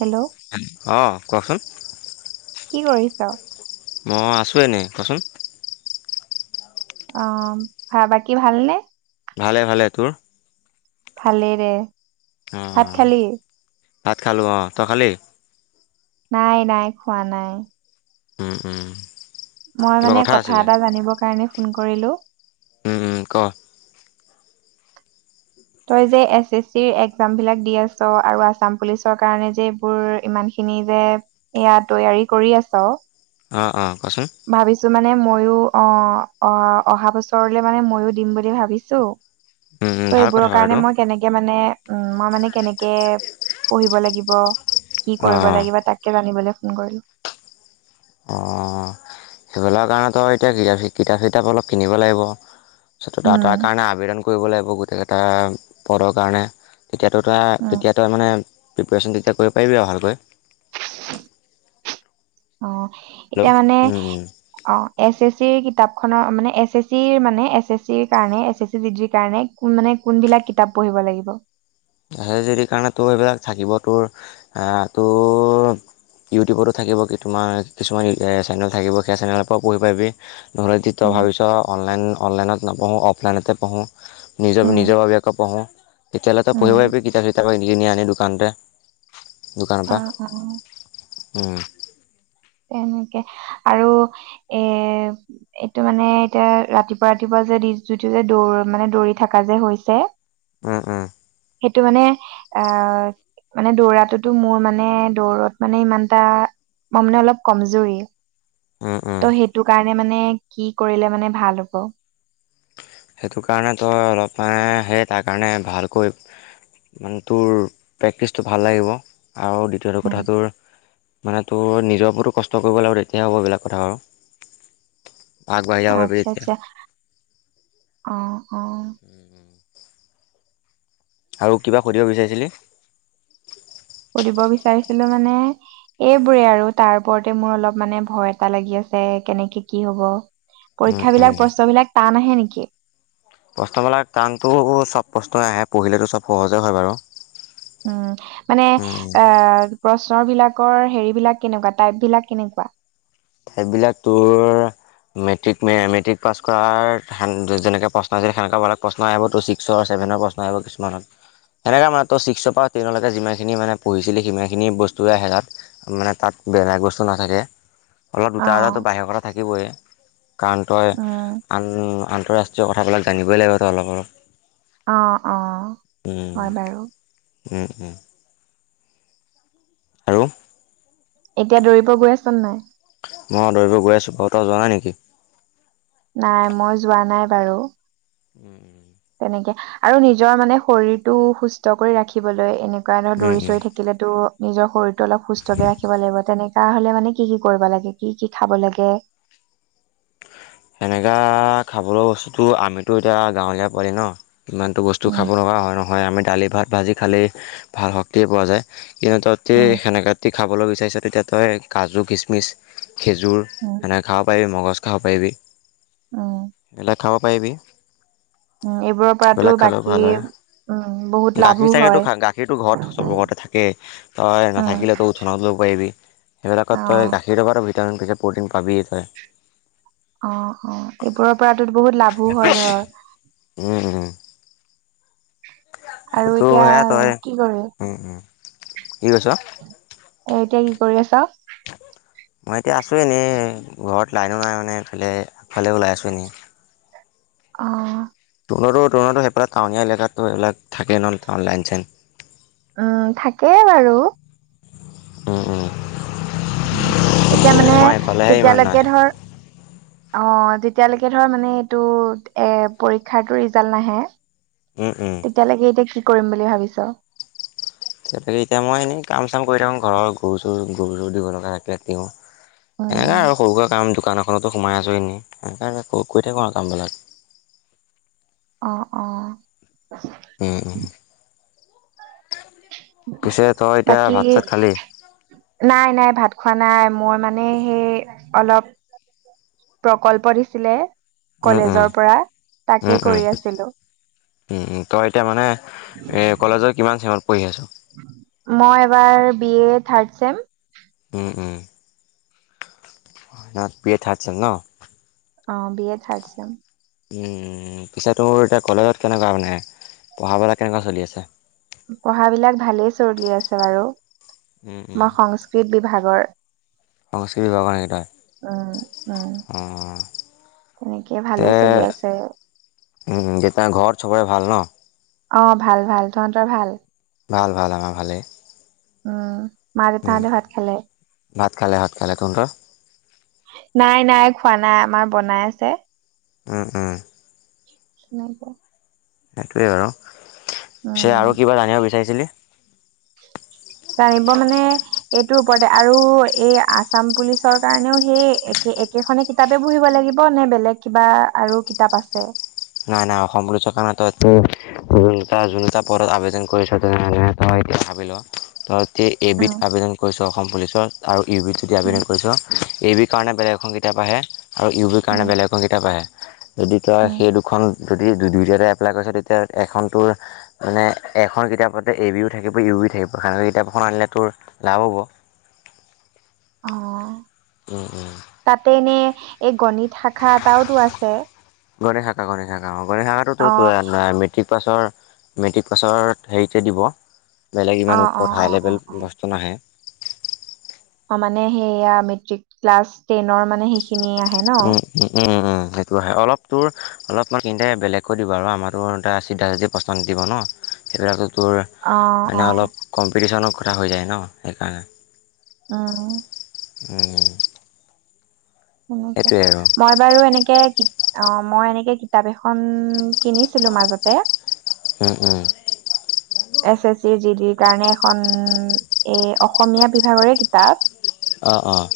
Hello অ'! কোৱাচোন? কি কৰিছ? মই আছো এনেই কচোন? অ'! বাকী ভালনে? ভালে, ভালে। তোৰ? ভালেদে। ভাত অঁ খালি? ভাত খালোঁ অ'! তই খালি? নাই, নাই, খোৱা নাই। উম! উম! মই কিবা মানে, কথা আছিলে এটা জানিবৰ কাৰণে, ফোন কৰিলোঁ। উম! উম! ক'? তই যে, এছ, এছ চিৰ একজাম বিলাক দি আছ আৰু আছাম পুলিচৰ কাৰণে যে এইবোৰ ইমান এইখিনি যে, এয়া তৈয়াৰী কৰি আছ? অ'! অ'! ভাবিছোঁ মানে, মই আয়ো অ', - অ', অহা বছৰলে মানে ময়ো দিম বুলি ভাবিছো। উম, উম, ত ' ভাল কথা এইবোৰৰ বাৰু কাৰণে এইটো মই কেনেকে মানে, উম! মই মানে, কেনেকে পঢ়িব লাগিব? কি কৰিব অঁ লাগিব তাকে জানিবলৈ ফোন কৰিলোঁ। অ' সেইবিলৰ কাৰণেতো এতিয়া কিতাপ কিতাপ চিতাপ অলপ কিনিব লাগিব। উম। [unintelligible] কাৰণে আবেদন কৰিব লাগিব, গোটেইকেইটা পদৰ কাৰণে। তেতিয়াতো তই উম তেতিয়া তই মানে প্ৰিপেৰেচন তেতিয়া কৰিব পাৰিবি আৰু ভালকৈ। অ'! এতিয়া হেল্ল' মানে, উম, উম। অ'! এছ এছ চিৰ কিতাপ খনৰ মানে, এছ এছ চিৰ মানে, এছ এছ চিৰ কাৰণে, এছ এছ চি ডিগ্ৰীৰ কাৰণে, মানে কোনবিলাক কিতাপ পঢ়িব লাগিব? সেই যদি কাৰণে তোৰ সেইবিলাক থাকিব তোৰ, তোৰ এ' তোৰ ইউটিউবতো থাকিব কিছুমান, কিছুমান চেনেল থাকিব, সেই চেনেলৰ পৰাও পঢ়ি পাৰিবি। [unintelligible] উম অনলাইন, অনলাইনত নপঢ়োঁ, অফলাইনতে পঢ়োঁ, নিজৰ, উম নিজৰ ববিয়াকে পঢ়োঁ। তেতিয়াহ'লে ত' পঢ়ি উম আহিবি [unintelligible] দোকানৰ অ পৰা। অ উম! তেনেকে আৰু এ' এইটো মানে, এতিয়া ৰাতিপুৱা, ৰাতিপুৱা [unintelligible] যিটো যে দৌৰ মানে, দৌৰি থকা যে হৈছে। উম! উম! সেইটো মানে, অ'! মানে, দৌৰাটোতো মোৰ মানে, দৌৰত মানে ইমানটা, মই মানে অলপ কমজুৰি। উম উম ত' সেইটো কাৰণে মানে, কি কৰিলে মানে ভাল হ'ব? সেইটো কাৰণে, তই অলপ সেই তাৰ কাৰণে ভালকৈ মানে তোৰ, প্ৰেক্টিচটো ভাল লাগিব আৰু দ্বিতীয়টো উম কথা তোৰ মানে, তোৰ নিজৰ ওপৰতো কষ্ট কৰিব লাগিব। তেতিয়া হ'ব এইবিলাক কথা বাৰু। আগবাঢ়ি যাব পাৰবি আচ্ছা এতিয়া। আচ্ছা অ'! অ'! আৰু কিবা সুধিব বিচাৰিছিলি? সুধিব বিচাৰিছিলোঁ মানে, এইবোৰে আৰু তাৰ ওপৰতে মোৰ অলপ মানে ভয় এটা লাগি আছ আছে। কেনেকে কি হ'ব! উম পৰীক্ষা উম বিলাক প্ৰশ্ন বিলাক টান আহে নেকি? প্ৰশ্নবিলাক টানটো চব প্ৰশ্নই আহে, পঢ়িলেতো চব সহজে হয় বাৰু। উম'! মানে, উম, আঁ প্ৰশ্ন বিলাকৰ হেৰি বিলাক কেনেকুৱা টাইপ বিলাক কেনেকুৱা? সেইবিলাক তোৰ মেট্ৰিক মে মেট্ৰিক পাছ কৰাৰ যে যেনেকে প্ৰশ্ন আহিছে, সেনেকা মানত প্ৰশ্ন আহিবতো। ছিক্সৰ, ছেভেন বিভিন্ন প্ৰশ্ন আহিব কিছুমানত সেনেকে মানে তই চ ছিক্সৰ পৰা টেনলৈকে যিমানখিনি মানে পঢ়িছিলি সিমানখিনি বস্তুৱে আহে তাত মানে তাত বেয়া বস্তু নাথাকে। অলপ অ দুটা এজাতো বাহিৰৰ কথা থাকিবই কাৰণ তই আন উম আন- আন্তঃৰাষ্ট্ৰীয় কথাবিলাক জানিবই লাগিব তই অলপ - অলপ অ অ উম, হয় বাৰু- উম উম আৰু এতিয়া দৌৰিব গৈ আছ নাই। মই দৌৰিব গৈ আছোঁ বাৰু তই যোৱা নাই নেকি? নাই মই যোৱা নাই বাৰু। উম- উম তেনেকে আৰু নিজৰ মানে শৰীৰটো সুস্থ কৰি ৰাখিবলৈ এনে- সেইকাৰণেও উম দৌৰি- উম চৌৰি থাকিলেতো নিজৰ শৰীৰতটো অলপ সুস্থকে ৰাখিব লাগিব তেনেকে ত হলে মানে কি কি কৰিব লাগে কি কি খাব লাগে। সেনেকা খাবলৈ বস্তুটো আমিতো এতিয়া গাঁৱলীয়া পোৱালি ন ইমানতো বস্তু উম খাব নাপা অহ, নহয় আমি দালি ভাত ভাজি খালেই ভাল শক্তিয়ে পোৱা যায়। দিন ততে উম সেনেকা দি খাবলৈ বিচাৰিছা তেতিয়া তই কাজু - কিচমিচ খেজুৰ উম সেনেকৈ খাব পাৰিবি, মগজ খাব পাৰিবি। উম বেলেগ খাব পাৰিবি। উম এইবোৰৰ পৰাতো সেইবিলাক খালেও বাকী ভাল হয় উম বহুত লাভো গাখীৰ হয় চাগেতো গাখীৰটো ঘৰত চবৰ ঘৰতে থাকেই তই উম নাথাকিলেতো উঠনত ল'ব পাৰিবি। অ সেইবিলাকত তই গাখীৰ খাব ভিটামিন পেকেট প্ৰ'টিন পাবিয়েই তই। অহ - অহ এইবোৰৰ পৰাটো বহুত লাভ উম উম আৰু সেইটোতো এতিয়া সেয়া তই কি কৰবি? উম উম কি কৈছ? এ'এতিয়া কি কৰি আছা? মই এতিয়া আছোঁ এনেই ঘৰত লাইনো নাই মানে এইফালে আগফালে ওলাই আছোঁ এনেই। অ ৰুণৰতো তণৰতো সেইফালে টাউনীয়া এলেকাতো সেইবিলাক থাকেই নহ' টান লাইন চাইন- উম থাকেই বাৰু উম- উম উম, এতিয়া মানে আমাৰ এইফালেহে ইমান নাই তেতিয়ালৈকে ধৰ অহ যেতিয়ালৈকে ধৰ মানে এইটো এ পৰীক্ষাৰটো ৰিজাল্ট নাহে উম উম তেতিয়ালৈকে এতিয়া কি কৰিম বুলি ভাবিছ? তক এতিয়া মই এনেই কাম চাম কৰি থাকো ঘৰৰ গৰু চৰু গৰু চৰু দিব লগা থাকিলে দিও সেনেকা আৰু সৰুকা কাম দোকান এখনতো সোমাই আছোঁ এনেই সেনেকৈ কৰি থাকোঁ আৰু কামবিলাক আহ অ উম উম পিছে তই এতিয়া বাকী ভাত চাত খালি নাই- নাই ভাত খোৱা নাই মই মানে সেই অলপ প্ৰকল্প দিছিলে, উম উম কলেজৰ পৰা উম তাকে উম কৰি আছিলোঁ। উম তই এতিয়া মানে কলেজৰ কিমান চেমত পঢ়ি আছ? Sem um, um, B A third sem ন অ B A third sem um, পিছে তোৰ এতিয়া কলেজত কেনেকুৱা মানে পঢ়াবেলা কেনেকুৱা চলি আছে? পঢ়া বিলাক ভালেই চৰ্লি আছে বাৰু উম, মই সংস্কৃত বিভাগ [unintelligible] সংস্কৃতি বিভাগৰ নেকি উম তই? তেনেকে অহ। হে ভালেই চলি আছে দেতা ঘৰত চবৰে ভাল ন অ ভাল ভাল তহঁতৰ ভাল? ভাল ভাল আমাৰ ভালে। উম মা দেউতাহাঁতে ভাত খালে? [unintelligible] তহঁতৰ নাই নাই খোৱা নাই আমাৰ বনাই আছে। উম উম নাই পোৱা। সেইটোৱে বাৰু পিছে আৰু কিবা জানিব বিচাৰিছিলি উম জানিব মানে এইটোৰ ওপৰতে আৰু এই আসাম পুলিচৰ কাৰণেও সেই একে। একেখনে কিতাপে পহিব লাগিব নে বেলেগ কিবা আৰু কিতাপ আছে। নাই নাই অসম পুলিচ কাৰনে তোৰ যোনটা পত আবেদন কৰিছ তে এতিয়া ভাবিলো ত তে এবিধ উম, আবেদন কৰিছ অসম পুলিচত আৰু ইউবিধ যদি উম, আবেদন কৰিছ এবিধ কাৰণে বেলেগ এখন কিতাপ আহে আৰু ইউ বিৰ উম, কাৰণে বেলেগ এখন কিতাপ আহে। যদি তাৰ উম, সেইটো যদি দুয়োটাতে এপ্লাই কৰিছ তেতিয়া এখন তোৰে মানে এখন কিতাপতে এ বি ইউ থাকিব ইওৰি থাকিব কাৰাল [unintelligible] কিতাপখন আনিলে তোৰ লাভ হ'ব। অহ, উম উম তাতে এনে এই গণিত শাখা এটাওতো আছে। [unintelligible] মেট্ৰিক অ', পাছৰ- মেট্ৰিক পাছৰ হেৰিতে দিব বেলেগ ইমান অ', অ', ওপৰত হাই অ', অ', লেভেল বস্তু নাহে। অহ, মানে সেইয়া মেট্ৰিক ক্লাছ টেনৰ মানে সেইখিনি আহে ন',। উম উম উম উম, সেইটো আহে অলপ তোৰ অলপ মই কিন্তে বেলেগকৈ দিব আৰু আমাৰতো এটা চিধা চিধি প্ৰশ্ন নিদিব ন '। সেইবিলাক তোৰ অ', মানে অ', অলপ কম্পিটিশনৰ কথা হৈ যায় ন'সেইকাৰণে। আ', উম তেনেকে সেইটোৱে আৰু মই বাৰু এনেকে অ' মই এনেকে কিতাপ এখন কিনিছিলো মাজতে উম -উম এছ এছ চিৰ জি ডিৰ কাৰণে এখন এই অসমীয়া বিভাগৰে কিতাপ অ', - অ',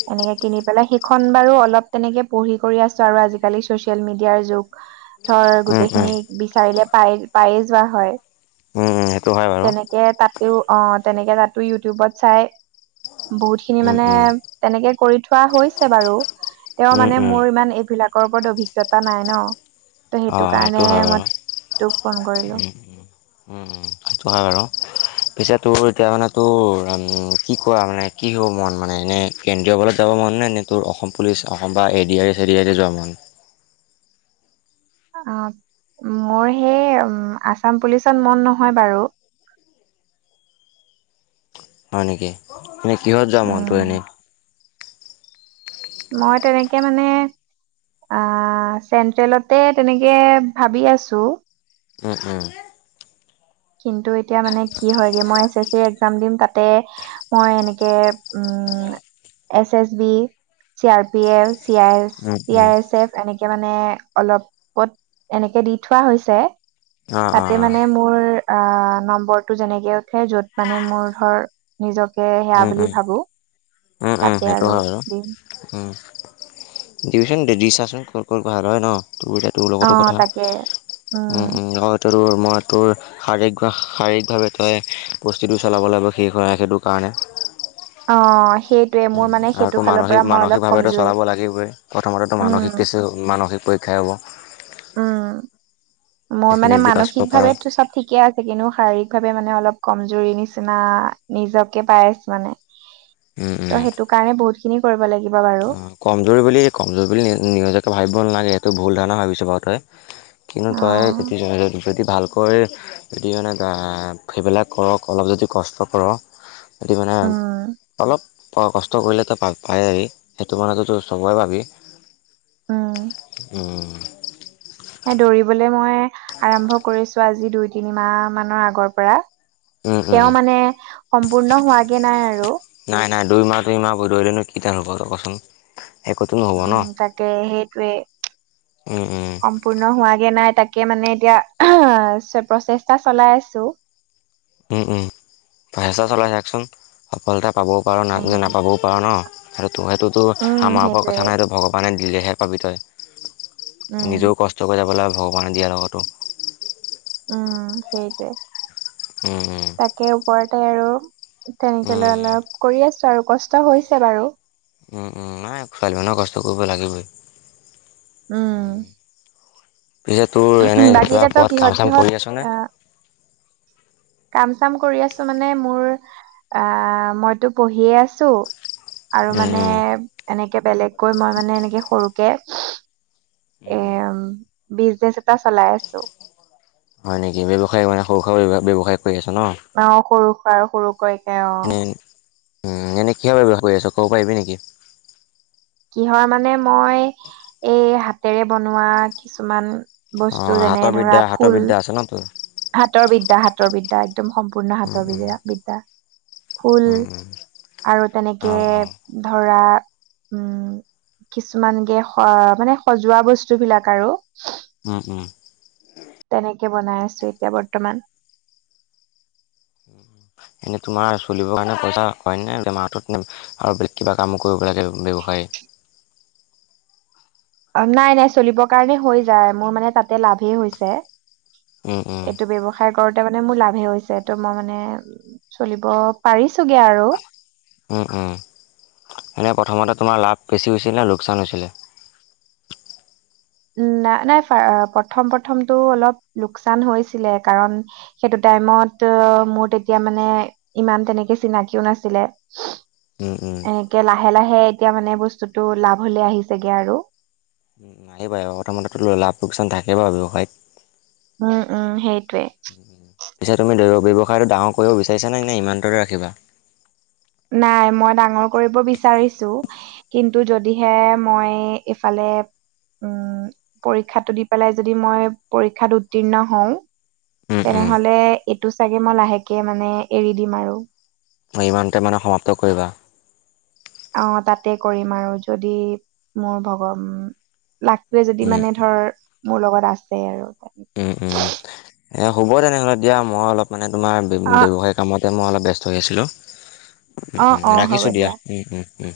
সিখন বাৰু অলপ তেনেকে পঢ়ি কৰি আছো আৰু আজিকালি চচিয়েল মিডিয়াৰ যুগ হয়, উম উম গোটেইখিনিক বিচাৰিলে পাই পায়ে যোৱা হয়। উম উম সেইটো হয় বাৰু তেনেকে তাতো অ' তেনেকে তাতো ইউটিউবত চাই বহুত খিনি উম মানে উম তেনেকে কৰি থোৱা হৈছে বাৰু তেওঁ উম মানে উম মোৰ ইমান এইবিলাক [unintelligible] ওপৰত অভিজ্ঞতা নাই ন' ত' সেইটো অঁ কাৰণে হয় বাৰু মই তোক ফোন কৰিলো। উম উম উম হয় বাৰু। পিছে তোৰ এতিয়া মানে তোৰ উম কি কোৱা মানে কি হব মন মানে এনে কেন্দ্ৰীয় বলে যাব মন নে এনে তোৰ অসম পুলিচ অসম বা এ ডি আৰ ই - চে এ ডি আৰ ই যোৱা মন? অ' মোৰ সেই আছাম পুলিচত মন নহয় বাৰু। [inaudible] হয় নেকি, এনে কিহত যোৱা মন উম, তোৰ এনে? মই তেনেকে মানে আহ, চেন্ট্ৰেলতে তেনেকে ভাবি আছো। উম -উম। কিন্তু এতিয়া মানে কি হয়গে মই এ চে চ চি একজাম দিম তাতে মই এনেকে উম [inaudible] S S B, C R P F, C উম চি উম আই এছ এফ এনেকে মানে মানে অলপত এনেকে দি থোৱা হৈছে অ অ তাতে মানে মোৰ আহ, নম্বৰটো যেনেকে উঠে য'ত মানে মোৰ ধৰ নিজক জকে সেয়া উম বুলি উম ভাবো উম- উম তাতে সেইটো আৰু হয় বাৰু দিম উম। দিবিচোন দি চাচোন ক' ত -ক'ত ভাল হয় ন‌‌? তোৰ এতিয়া তোৰ অ লগতো কথা তাকে উম - উম আৰু তোৰ মই তোৰ শাৰীৰিক বা শাৰীৰিকভাৱে তই বস্তুটো চলাবলৈ শেষ হয় ৰা সেইটো কাৰণে অ সেইটোৱে উম, মোৰ মানে আৰু সেইটো তো ফালৰ পৰা মানসিক মই অলপ মানসিকভাবেটো কমজুৰি চলাব লাগিবই প্ৰথমেতো মানসিক উম টেষ্ট হব মানসিক পৰীক্ষা হ'ব উম, মোৰ সেইখিনি মানে যদি পাছ কৰিব পাৰ মানসিকভাবে চব ঠিকে আছে কিন্তু শাৰীৰিক ভাৱে মানে অলপ কমজৰি নিচিনা নিজকে পাই আছো মানে। ত' সেইটো কাৰণে বহুত খিনি কৰিব লাগে। অহ, কমজুৰি বুলি কমজুৰি বুলি নিজকে ভাবিব নালাগে। তই ভুল ধাৰণা ভাবিছ বাৰু তই কিন্তু অ তই যদি ভালকৈ যদি মানে সেইবিলাক কৰক অলপ যদি কষ্ট কৰ [unintelligible] মানে উম অলপ তই কষ্ট কৰিলে তই পা- পায়ে যাবি। সেইটো মানেততো চবৰে পাবি উম দৌৰিবলৈ মই আৰম্ভ কৰিছো আজি দুই- তিনি মাহ মানৰ আগৰ পৰা। উম উম তেওঁ মানে সম্পূৰ্ণ হোৱাগে নাই আৰু। নাই নাই দুই মাহ -তিনিমাহ বধলেনো কি দাল হ'ব আৰু কচোন? একোতো নহ'ব ন উম, তাকে সেইটোৱে উম উম সম্পূৰ্ণ হোৱাগে নাই তাকে তাকে মানে এতিয়া প্ৰচেষ্টা চলাই আছো। উম -উম ফাইছা চলাই থাকচোন সফলতা পাবও পাৰোঁ না উম নাপাবও পাৰোঁ ন'সেইটোতো- সেইটোতো উম আমাৰ ওপৰত সেইটোৱে কথা নহই এইটো ভগৱানে দিলে সেয়া পাবি তই উম নিজেও কষ্ট কৰি যাব লাগে ভগৱানে দিয়াৰ লগতো। উম সেইটোৱে, উম তাকে ওপৰতে আৰু। তেনেকে লৈ উম অলপ কৰি আছো আৰু কষ্ট হৈছে বাৰু। উম -উম নাই ছোৱালী মানুহ কষ্ট কৰিব লাগিবই। উম পিছে তোৰ এনে বাকী কিবা এতিয়া তই ক'ৰবাত কাম কিহত চাম -কিহত কৰি আছনে আহ কাম- চাম কৰি আছো মানে মোৰ আহ মইতো পঢ়িয়ে আছো। আৰু মানে উম এনেকে বেলেগকৈ মই মানে এনেকে সৰুকে উম এম, বিজনেচ এটা চলাই আছো। হয় নেকি, ব্যৱসায় মানে সৰু- সুৰা ব্যৱসায়। কৰি আছ ন অহ, সৰু- সুৰা আৰু সৰুকৈকে অ',। এনে উম, এনেই কিহৰ ব্যৱহাৰ কৰি আছ কব পাৰিবি নেকি? কিহৰ মানে মই, এই হাতেৰে বনোৱা কিছুমান বস্তু অঁ যেনে হাতৰ বিদ্যা ধৰা হাতৰ ফুল বিদ্যা আছে ন তোৰ হাতৰ বিদ্যা- হাতৰ বিদ্যা একদম সম্পূৰ্ণ হাতৰ বি -বিদ্যা। ফুল আৰু তেনেকে অঁ অঁ ধৰা উম, কিছুমান গে অহ মানে সজোৱা বস্তু বিলাক আৰু। উম উম। তেনেকে বনাই আছে এতিয়া বৰ্তমান। এনেই তোমাৰ চলিবৰ কাৰণে পইচা হয় নে তোমাৰ হাতত আৰু বেলেগ কিবা কামো কৰিব লাগে ব্যৱসায়ী। [unintelligible] নাই নাই চলিবৰ কাৰণে হৈ যায় মোৰ মানে তাতে লাভেই হৈছে। উম উম এইটো ব্যৱসায় কৰোঁতে মানে মোৰ লাভে হৈছে ত' মই মানে উ চলিব পাৰিছোগে আৰু। উম উম, এনেই প্ৰথমতে তোমাৰ লাভ বেছি হৈছিল নে লোকচান হৈছিলে? [unintelligible] উম, নাই নাই প্ৰথম প্ৰথমটো অলপ লোকচান হৈছিলে কাৰণ সেইটোতে টাইমত মোৰ তেতিয়া মানে ইমান তেনেকে চিনাকিও নাছিলে উম উম এনেকে লাহে লাহে এতিয়া মানে বস্তুটো লাভ লে আহিছেগে আৰু। নাহিবই, প্ৰথমতে তোৰ লাভ লোকচান থাকে বাৰু উম উম সেইটোৱে ব্যৱসায়ত। পিছে তুমি দ ব্যৱসায়টো ডাঙৰ কৰিব বিচাৰিছা নে নাই ইমানটোতে ৰাখিবা। নাই মই ডাঙৰ কৰিব বিচাৰিছো, কিন্তু যদিহে মই এফালে উম পৰীক্ষাটো দি পেলাই যদি মই পৰীক্ষাত উত্তীৰ্ণ হওঁ। উম উম তেনেহলে এইটো চাগে মই লাহেকে মানে এৰি দিম আৰু। মই ইমানতে মানে সমাপ্ত কৰিবা আহ তাতে কৰিম আৰু যদি মোৰ ভগ লাকটোৱে যদি উম মানে ধৰ, মোৰ লগত আছে আৰু। উম উম, এ হ'ব তেনেহলে দিয়া মই অলপ মানে তোমাৰ অ ব্যৱসায় কামতে মই অলপ ব্যস্ত হৈ আছিলোঁ অ অ হ'ব ৰাখিছোঁ দিয়া। উম